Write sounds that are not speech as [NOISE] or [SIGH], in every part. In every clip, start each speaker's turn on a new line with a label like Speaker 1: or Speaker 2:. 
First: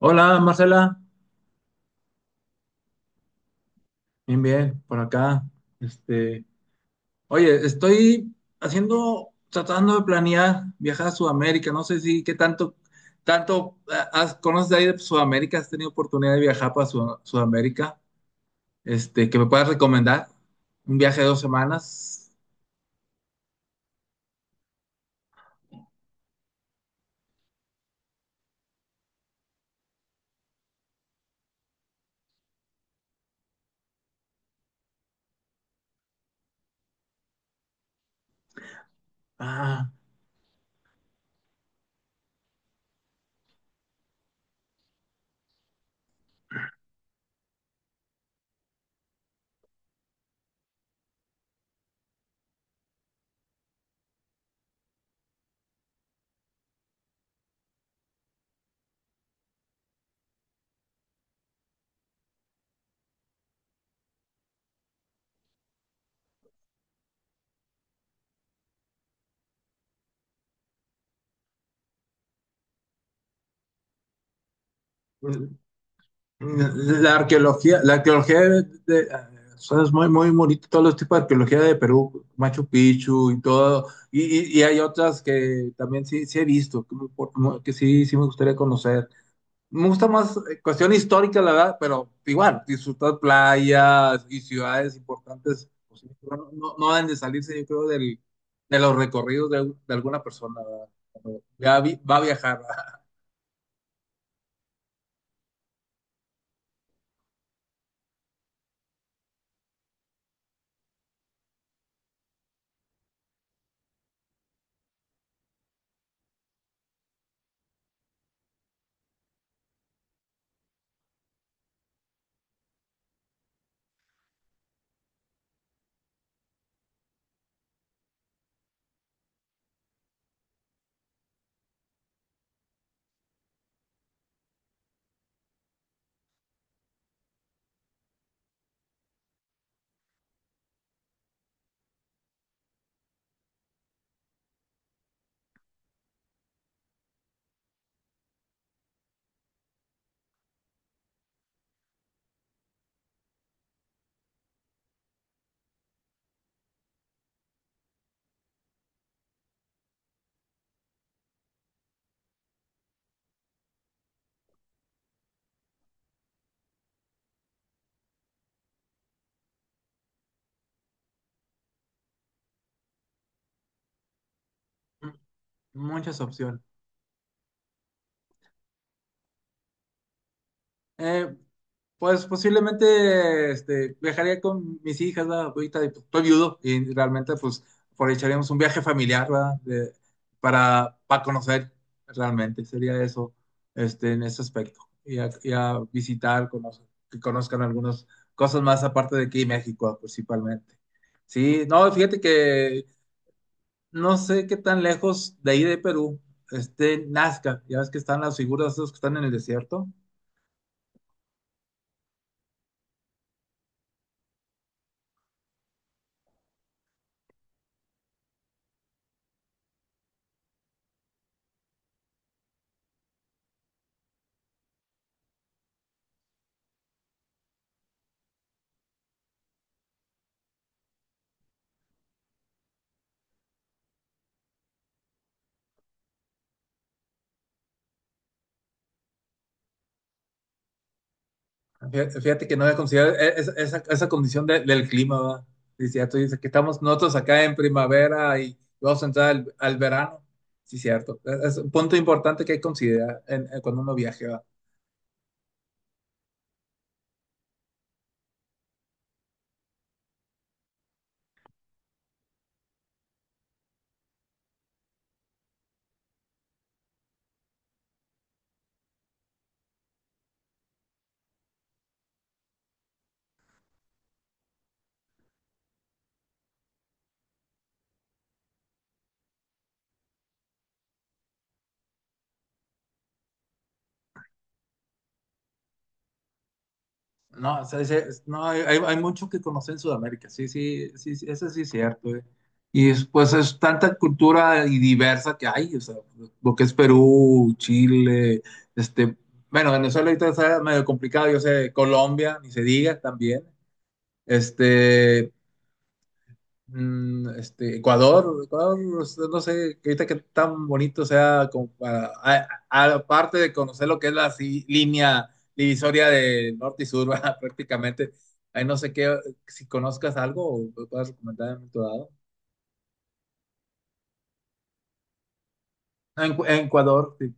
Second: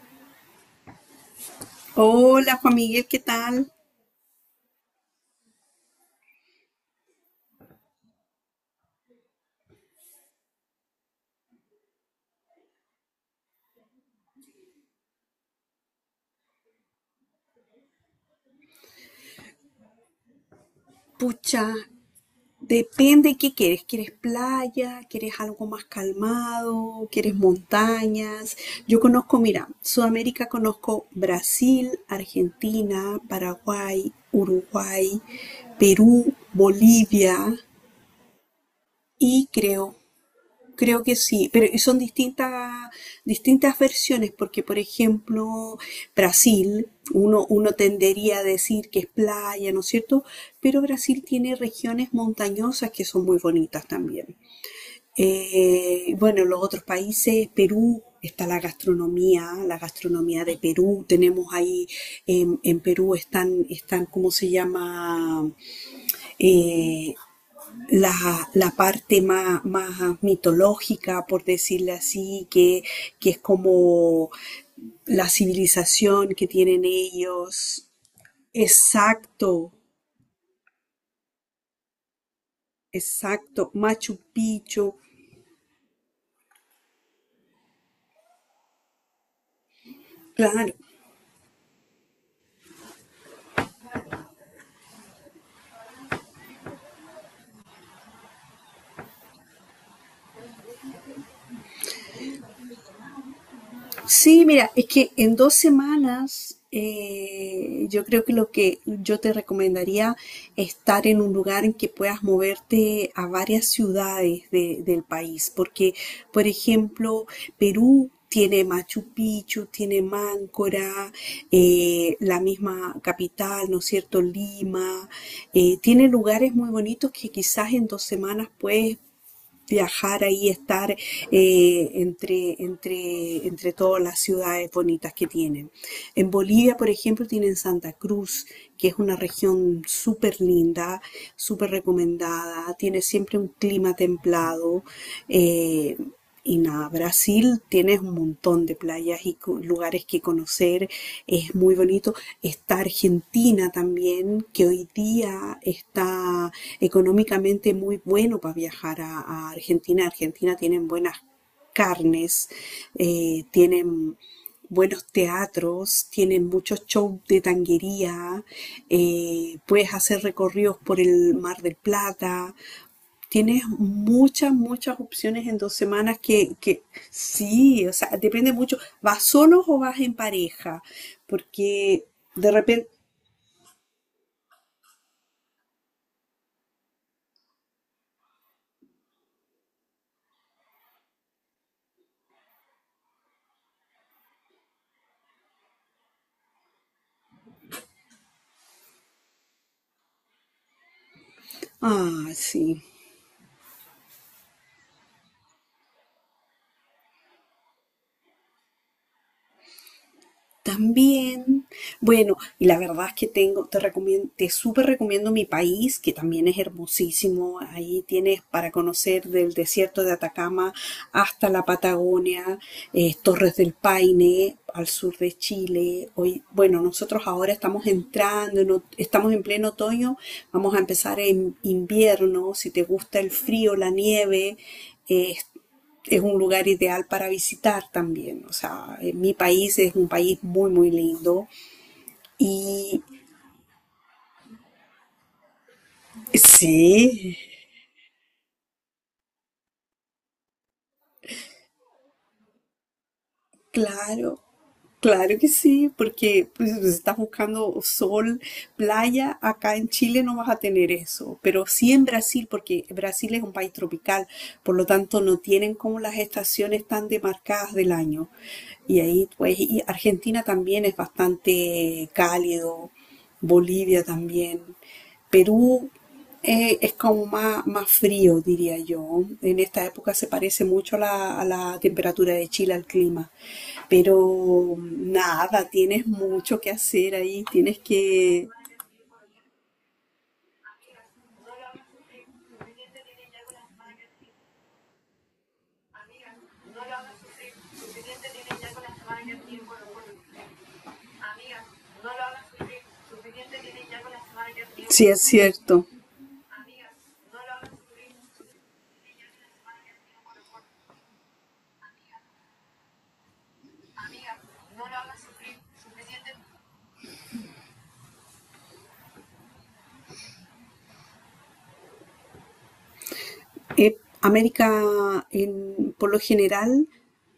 Speaker 1: Hola Marcela,
Speaker 2: Hola Juan Miguel, ¿qué tal?
Speaker 1: bien, bien, por acá. Este, oye, estoy haciendo, tratando de planear viajar a Sudamérica. No sé si qué tanto, tanto conoces de ahí de Sudamérica, has tenido oportunidad de viajar para Sudamérica. Este, que me puedas recomendar un viaje de dos
Speaker 2: Pucha,
Speaker 1: semanas.
Speaker 2: depende qué quieres. ¿Quieres playa? ¿Quieres algo más calmado? ¿Quieres montañas? Yo conozco, mira, Sudamérica conozco Brasil, Argentina, Paraguay, Uruguay, Perú, Bolivia y
Speaker 1: Ah.
Speaker 2: creo. Que sí, pero y son distintas, distintas versiones, porque por ejemplo, Brasil, uno tendería a decir que es playa, ¿no es cierto? Pero Brasil tiene regiones montañosas que son muy bonitas también. Bueno, los otros países, Perú, está la gastronomía de Perú, tenemos ahí, en Perú están, ¿cómo se llama? Eh, la, la parte más, más mitológica, por decirlo así, que es como la civilización que
Speaker 1: Mm.
Speaker 2: tienen
Speaker 1: La arqueología,
Speaker 2: ellos.
Speaker 1: la arqueología de. O
Speaker 2: Exacto,
Speaker 1: sea, es muy, muy bonito, todos los tipos de arqueología de Perú, Machu Picchu y
Speaker 2: exacto.
Speaker 1: todo,
Speaker 2: Machu
Speaker 1: y hay
Speaker 2: Picchu.
Speaker 1: otras que también sí he visto, que sí me gustaría conocer. Me gusta más
Speaker 2: Claro,
Speaker 1: cuestión histórica, la verdad, pero igual, disfrutar playas y ciudades importantes, pues, no, no, no deben de salirse, yo creo, de los recorridos de alguna persona, ¿verdad? Cuando ya va a viajar, ¿verdad?
Speaker 2: sí, mira, es que en dos semanas yo creo que lo que yo te recomendaría es estar en un lugar en que puedas moverte a varias ciudades del país, porque, por ejemplo, Perú tiene Machu Picchu, tiene Máncora, la misma capital, ¿no es cierto? Lima, tiene lugares muy bonitos que quizás en dos semanas puedes viajar ahí, estar entre todas las ciudades bonitas que tienen. En Bolivia, por ejemplo, tienen Santa Cruz, que es una región súper linda, súper recomendada, tiene siempre un clima templado. eh, y nada, Brasil tienes un montón de playas y lugares que conocer, es muy bonito. Está Argentina también, que hoy día está económicamente muy bueno para viajar a Argentina. Argentina tienen buenas carnes, tienen buenos teatros, tienen muchos shows de tanguería, puedes hacer recorridos por el Mar del Plata. Tienes muchas, muchas opciones en dos semanas
Speaker 1: Muchas
Speaker 2: que,
Speaker 1: opciones.
Speaker 2: que sí, o sea, depende mucho. ¿Vas solo o vas en pareja?
Speaker 1: Eh,
Speaker 2: Porque
Speaker 1: pues
Speaker 2: de repente,
Speaker 1: posiblemente este, viajaría con mis hijas, ¿verdad? Ahorita y, pues, estoy viudo y realmente pues aprovecharíamos un viaje familiar, ¿verdad? Para conocer realmente, sería eso este, en ese aspecto. Y a visitar, conocer, que conozcan algunas cosas más aparte de aquí en México principalmente. Sí, no, fíjate
Speaker 2: ah, sí.
Speaker 1: que no sé qué tan lejos de ahí de Perú esté Nazca, ya ves que están las figuras esas que están en el desierto.
Speaker 2: También, bueno, y la verdad es que tengo, te recomiendo, te súper recomiendo mi país, que también es hermosísimo. Ahí tienes para conocer del desierto de Atacama hasta la Patagonia, Torres del Paine, al sur de Chile. Hoy, bueno, nosotros ahora estamos entrando, estamos en pleno otoño, vamos a empezar en invierno. Si te gusta el frío, la nieve, eh, es un lugar ideal para visitar también. O sea, mi país es un país muy, muy lindo.
Speaker 1: Fíjate que no había
Speaker 2: Y
Speaker 1: considerado esa condición del clima, ¿va? Sí, cierto, dice que estamos nosotros
Speaker 2: sí,
Speaker 1: acá en primavera y vamos a entrar al verano. Sí, cierto. Es un punto importante que hay que considerar en cuando uno viaje,
Speaker 2: claro,
Speaker 1: ¿va?
Speaker 2: claro que sí, porque pues, si estás buscando sol, playa, acá en Chile no vas a tener eso, pero sí en Brasil, porque Brasil es un país tropical, por lo tanto no tienen como las estaciones tan demarcadas del año. Y ahí, pues, y Argentina también es bastante cálido, Bolivia también. Perú es como más, más frío, diría yo. En esta época se parece mucho a a la temperatura de Chile, al clima. Pero nada, tienes mucho que hacer ahí,
Speaker 1: No, o sea,
Speaker 2: tienes
Speaker 1: dice, no,
Speaker 2: que...
Speaker 1: hay, hay mucho que conocer en Sudamérica, sí, sí, sí, sí, eso sí es cierto, ¿eh? Y pues es tanta cultura y diversa que hay, o sea, lo que es Perú, Chile, este, bueno, Venezuela ahorita está medio complicado, yo sé, Colombia, ni se diga también.
Speaker 2: Sí, es
Speaker 1: Este,
Speaker 2: cierto.
Speaker 1: mm, este, Ecuador, o sea, no sé, que ahorita que tan bonito sea, como aparte de conocer lo que es la línea divisoria de norte y sur, [LAUGHS] ¿verdad? Prácticamente, ahí no sé qué, si conozcas algo o me puedas recomendar en tu lado.
Speaker 2: América, por lo
Speaker 1: Ah. En
Speaker 2: general,
Speaker 1: Ecuador, sí.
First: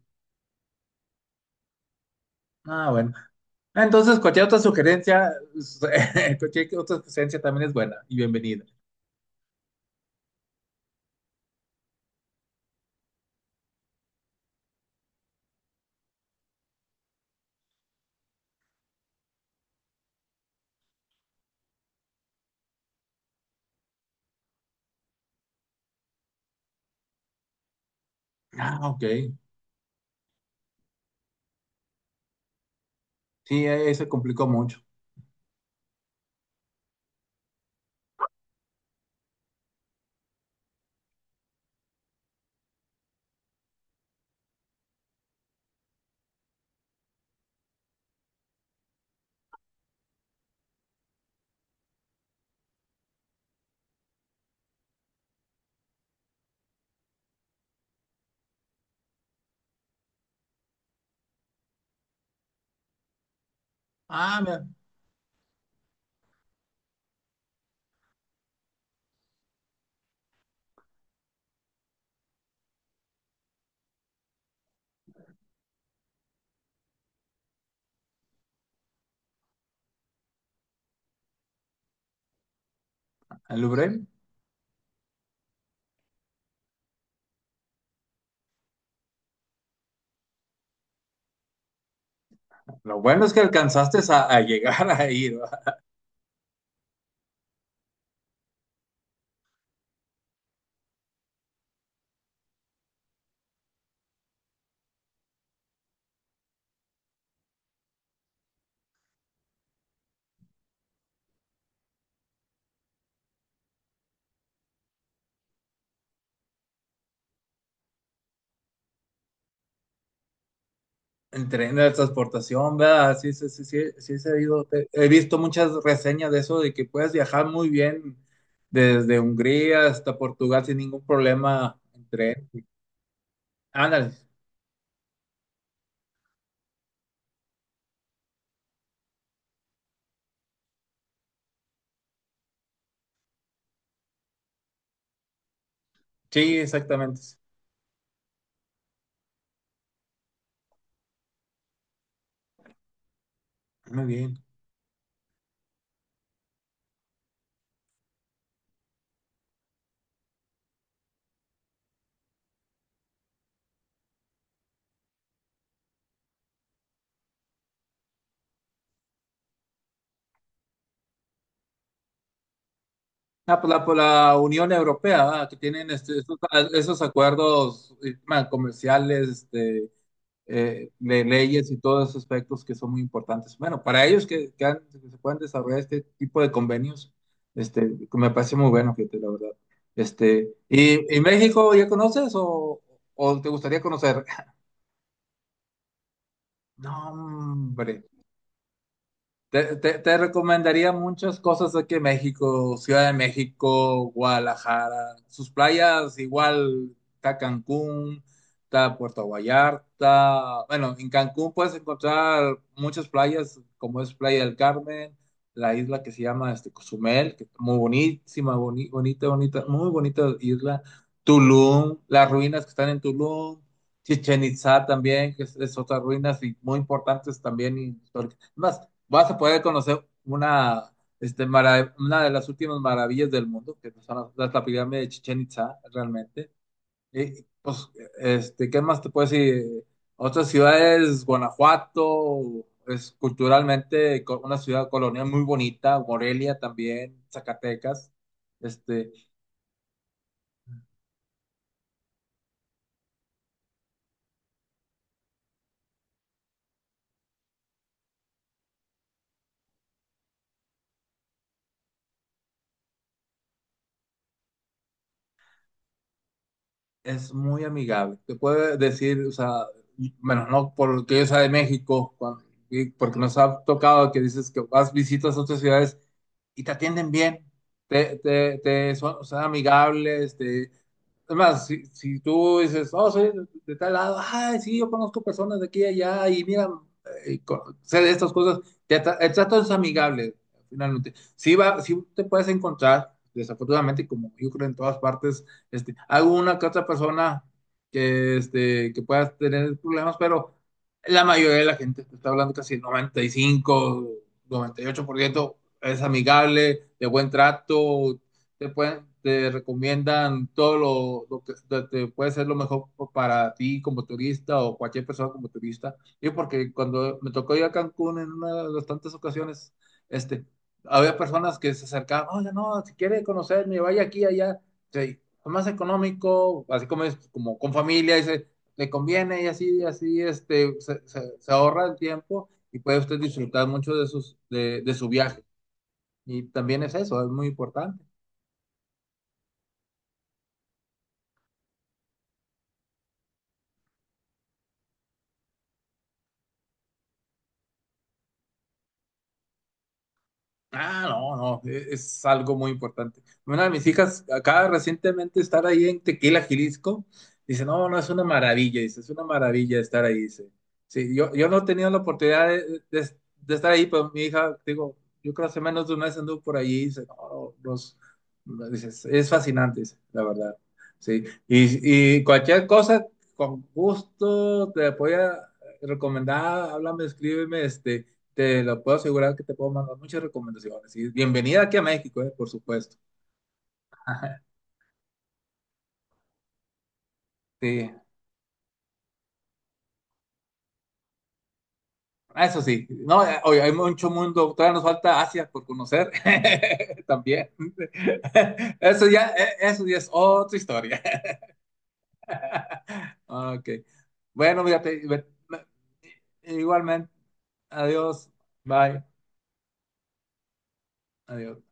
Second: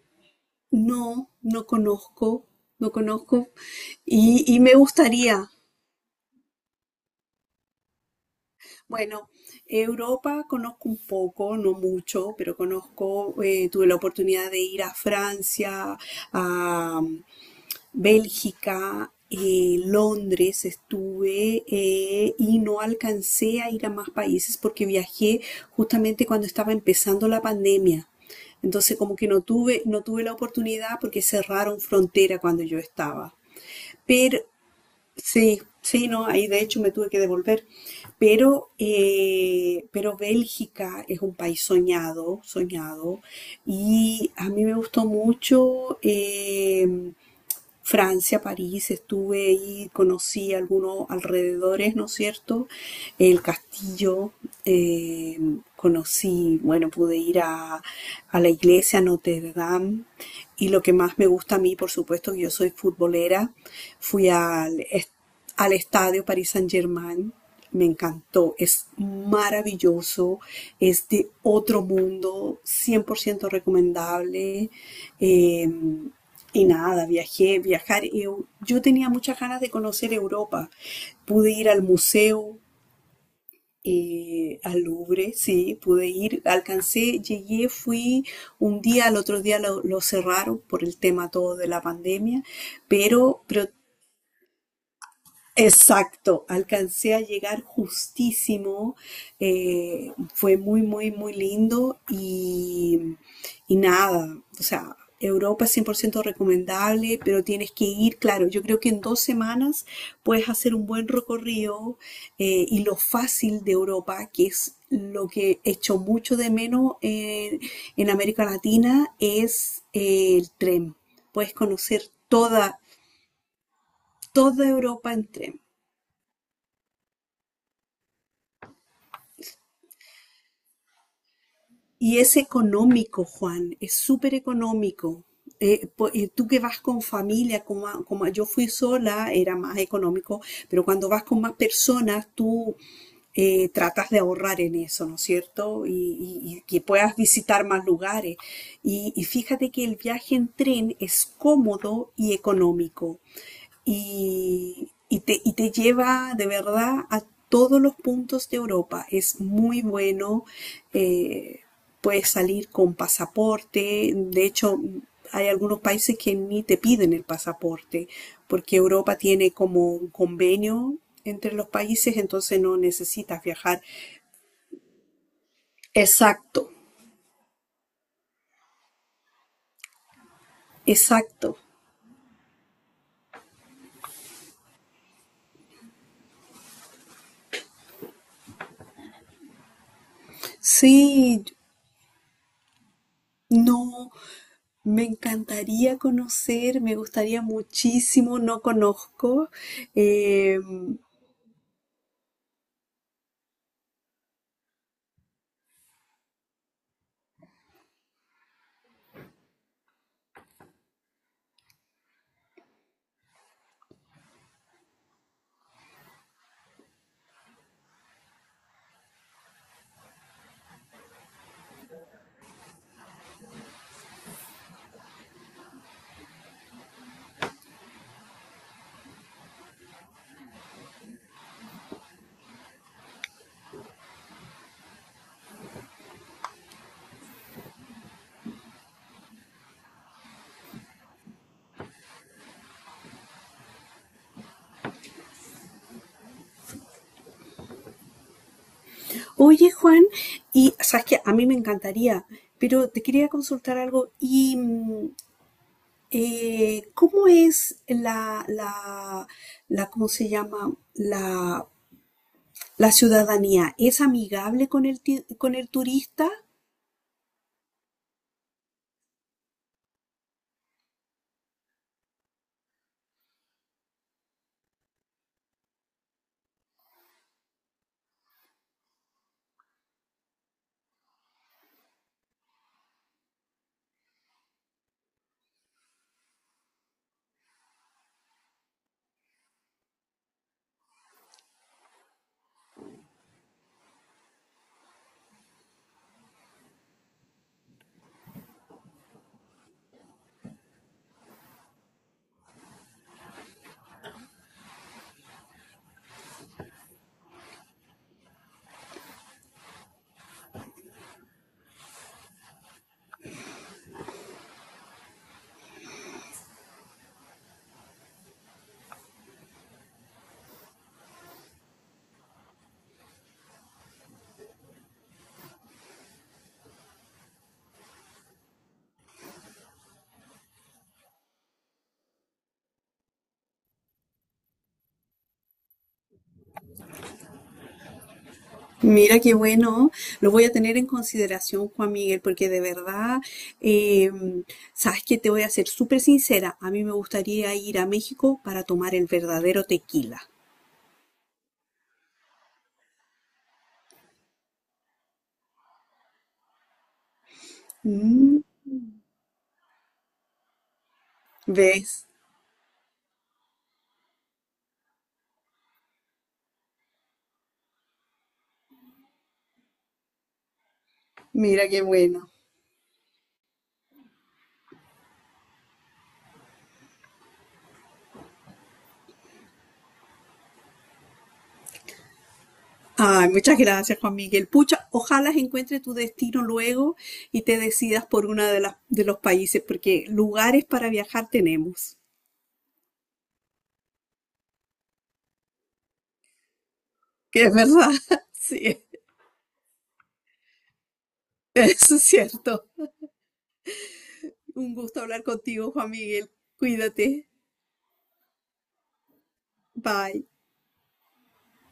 Speaker 2: no conozco,
Speaker 1: Ah,
Speaker 2: no
Speaker 1: bueno.
Speaker 2: conozco.
Speaker 1: Ah, entonces, cualquier otra
Speaker 2: Y me
Speaker 1: sugerencia,
Speaker 2: gustaría,
Speaker 1: [LAUGHS] cualquier otra sugerencia también es buena y bienvenida.
Speaker 2: bueno, Europa conozco un poco, no mucho, pero conozco, tuve la oportunidad de ir a Francia, a Bélgica, Londres estuve y no alcancé a ir a más países porque viajé justamente cuando estaba empezando la pandemia.
Speaker 1: Ah,
Speaker 2: Entonces
Speaker 1: ok.
Speaker 2: como que no tuve la oportunidad porque cerraron frontera cuando yo estaba.
Speaker 1: Sí, ahí se
Speaker 2: Pero
Speaker 1: complicó mucho.
Speaker 2: sí, sí, no, ahí de hecho me tuve que devolver, pero Bélgica es un país soñado, soñado, y a mí me gustó mucho, Francia, París, estuve ahí, conocí algunos alrededores, ¿no es cierto? El castillo, eh, conocí, bueno, pude ir a la iglesia Notre Dame y lo que más me gusta a mí, por supuesto, que yo soy futbolera, fui
Speaker 1: Ah, mira,
Speaker 2: al, al estadio Paris Saint-Germain, me encantó, es maravilloso, es de otro mundo, 100% recomendable. Eh, y nada, viajé, viajar. Y yo tenía muchas ganas de conocer Europa. Pude ir al museo,
Speaker 1: el Louvre.
Speaker 2: al Louvre, sí, pude ir, alcancé, llegué, fui un día, al otro día lo cerraron por el tema todo de la pandemia,
Speaker 1: Lo bueno es que
Speaker 2: pero
Speaker 1: alcanzaste a llegar [LAUGHS] a ir, ¿verdad?
Speaker 2: exacto, alcancé a llegar justísimo, fue muy, muy, muy lindo y nada, o sea, Europa es 100% recomendable, pero tienes que ir, claro, yo creo que en dos semanas puedes hacer un buen recorrido y lo fácil de Europa, que es lo que echo mucho de menos en América Latina, es el tren.
Speaker 1: En
Speaker 2: Puedes
Speaker 1: tren de
Speaker 2: conocer
Speaker 1: transportación,
Speaker 2: toda,
Speaker 1: ¿verdad? Sí, sí, sí, sí, sí, se ha ido.
Speaker 2: toda
Speaker 1: He
Speaker 2: Europa en
Speaker 1: visto
Speaker 2: tren.
Speaker 1: muchas reseñas de eso, de que puedes viajar muy bien desde Hungría hasta Portugal sin ningún problema en
Speaker 2: Y es
Speaker 1: tren.
Speaker 2: económico, Juan, es
Speaker 1: Ándale,
Speaker 2: súper económico. Tú que vas con familia, yo fui sola, era más económico, pero cuando vas con más personas, tú tratas de ahorrar en eso, ¿no es cierto?
Speaker 1: sí,
Speaker 2: Y que puedas
Speaker 1: exactamente.
Speaker 2: visitar más lugares. Y fíjate que el viaje en tren es cómodo y económico
Speaker 1: Muy bien.
Speaker 2: y te lleva de verdad a todos los puntos de Europa. Es muy bueno, eh, puedes salir con pasaporte, de hecho hay algunos países que ni te piden el pasaporte, porque Europa tiene como un convenio entre los países, entonces no necesitas
Speaker 1: Ah, por
Speaker 2: viajar.
Speaker 1: la, por la Unión Europea, ¿verdad? Que tienen este, esos,
Speaker 2: Exacto,
Speaker 1: esos acuerdos bueno, comerciales, este, de
Speaker 2: exacto.
Speaker 1: leyes y todos esos aspectos que son muy importantes. Bueno, para ellos que, que se puedan desarrollar este tipo de convenios, este, que me parece muy bueno, fíjate, la verdad. Este, ¿y
Speaker 2: Sí,
Speaker 1: México ya conoces o te gustaría
Speaker 2: no.
Speaker 1: conocer? [LAUGHS]
Speaker 2: Me encantaría conocer,
Speaker 1: No,
Speaker 2: me gustaría
Speaker 1: hombre.
Speaker 2: muchísimo, no conozco.
Speaker 1: Te
Speaker 2: Eh,
Speaker 1: recomendaría muchas cosas aquí en México, Ciudad de México, Guadalajara, sus playas igual, está Cancún, está Puerto Vallarta. Bueno, en Cancún puedes encontrar muchas playas, como es Playa del Carmen, la isla que se llama este, Cozumel, que es muy bonísima, bonita, muy bonita isla. Tulum, las ruinas que están en Tulum, Chichen Itzá también, que es otras ruinas y muy importantes también, históricas. Más, vas a poder conocer una de las últimas maravillas del mundo, que son la pirámide de Chichén Itzá, realmente. Y, pues, este, ¿qué más te puedo decir? Otras ciudades, Guanajuato, es culturalmente una ciudad colonial muy bonita, Morelia también, Zacatecas. Este,
Speaker 2: oye, Juan, y sabes que a mí me encantaría, pero te quería consultar algo. ¿Y cómo es cómo se llama, la ciudadanía? ¿Es amigable con el, con el turista?
Speaker 1: es muy amigable. Te puede decir, o sea, bueno, no por lo que yo sea de México, y porque nos ha tocado que dices que vas, visitas otras ciudades y te atienden bien, te son amigables, es más, si tú dices, oh, soy de tal lado, ay, sí, yo conozco personas de aquí y allá, y mira, sé de estas cosas, el trato es amigable, finalmente. Sí, va, sí te puedes encontrar, desafortunadamente, como yo creo en todas partes, este, alguna que otra persona que pueda tener problemas, pero la mayoría de la gente, te está hablando casi el 95, 98%, es amigable, de buen trato, te recomiendan todo lo que te puede ser lo mejor para ti como turista o cualquier persona como turista. Yo porque cuando me tocó ir a Cancún en una de las tantas ocasiones, este, había personas que se acercaban, oye, no, si quiere conocerme, vaya aquí, allá. Sí, más económico, así como es, como con familia, dice, le conviene y así, así, este, se ahorra el tiempo y puede usted disfrutar mucho de su viaje. Y también es eso, es muy importante.
Speaker 2: Mira qué bueno, lo voy a tener en consideración, Juan Miguel, porque de verdad, eh, sabes que te voy a ser súper sincera, a mí me gustaría ir a México para tomar el verdadero tequila.
Speaker 1: Ah, no, no, es, algo muy importante. Una de mis hijas acaba recientemente de estar ahí en Tequila, Jalisco. Dice, no, no, es una
Speaker 2: Mm,
Speaker 1: maravilla, dice, es una maravilla estar ahí, dice. Sí, yo no he tenido la
Speaker 2: ¿ves?
Speaker 1: oportunidad de estar ahí, pero mi hija, digo, yo creo hace menos de una vez anduvo por allí, dice, no, no, los, dice, es fascinante, dice, la verdad. Sí,
Speaker 2: Mira qué
Speaker 1: y
Speaker 2: bueno.
Speaker 1: cualquier cosa, con gusto, te voy a recomendar, háblame, escríbeme, este. Te lo puedo asegurar que te puedo mandar muchas recomendaciones. Y bienvenida aquí a México, por supuesto.
Speaker 2: Ay, muchas gracias, Juan
Speaker 1: Ajá,
Speaker 2: Miguel. Pucha, ojalá encuentre tu destino luego y te
Speaker 1: [LAUGHS] sí,
Speaker 2: decidas por uno de las, de los países, porque lugares para viajar tenemos,
Speaker 1: eso sí. No, oye, hay mucho mundo. Todavía nos falta Asia por conocer. [LAUGHS]
Speaker 2: que
Speaker 1: También.
Speaker 2: es verdad, [LAUGHS]
Speaker 1: [LAUGHS]
Speaker 2: sí,
Speaker 1: Eso ya es otra historia. [LAUGHS]
Speaker 2: eso es cierto.
Speaker 1: Ok. Bueno,
Speaker 2: Un gusto
Speaker 1: fíjate,
Speaker 2: hablar contigo, Juan Miguel.
Speaker 1: igualmente.
Speaker 2: Cuídate.
Speaker 1: Adiós. Bye.
Speaker 2: Bye.
Speaker 1: Adiós.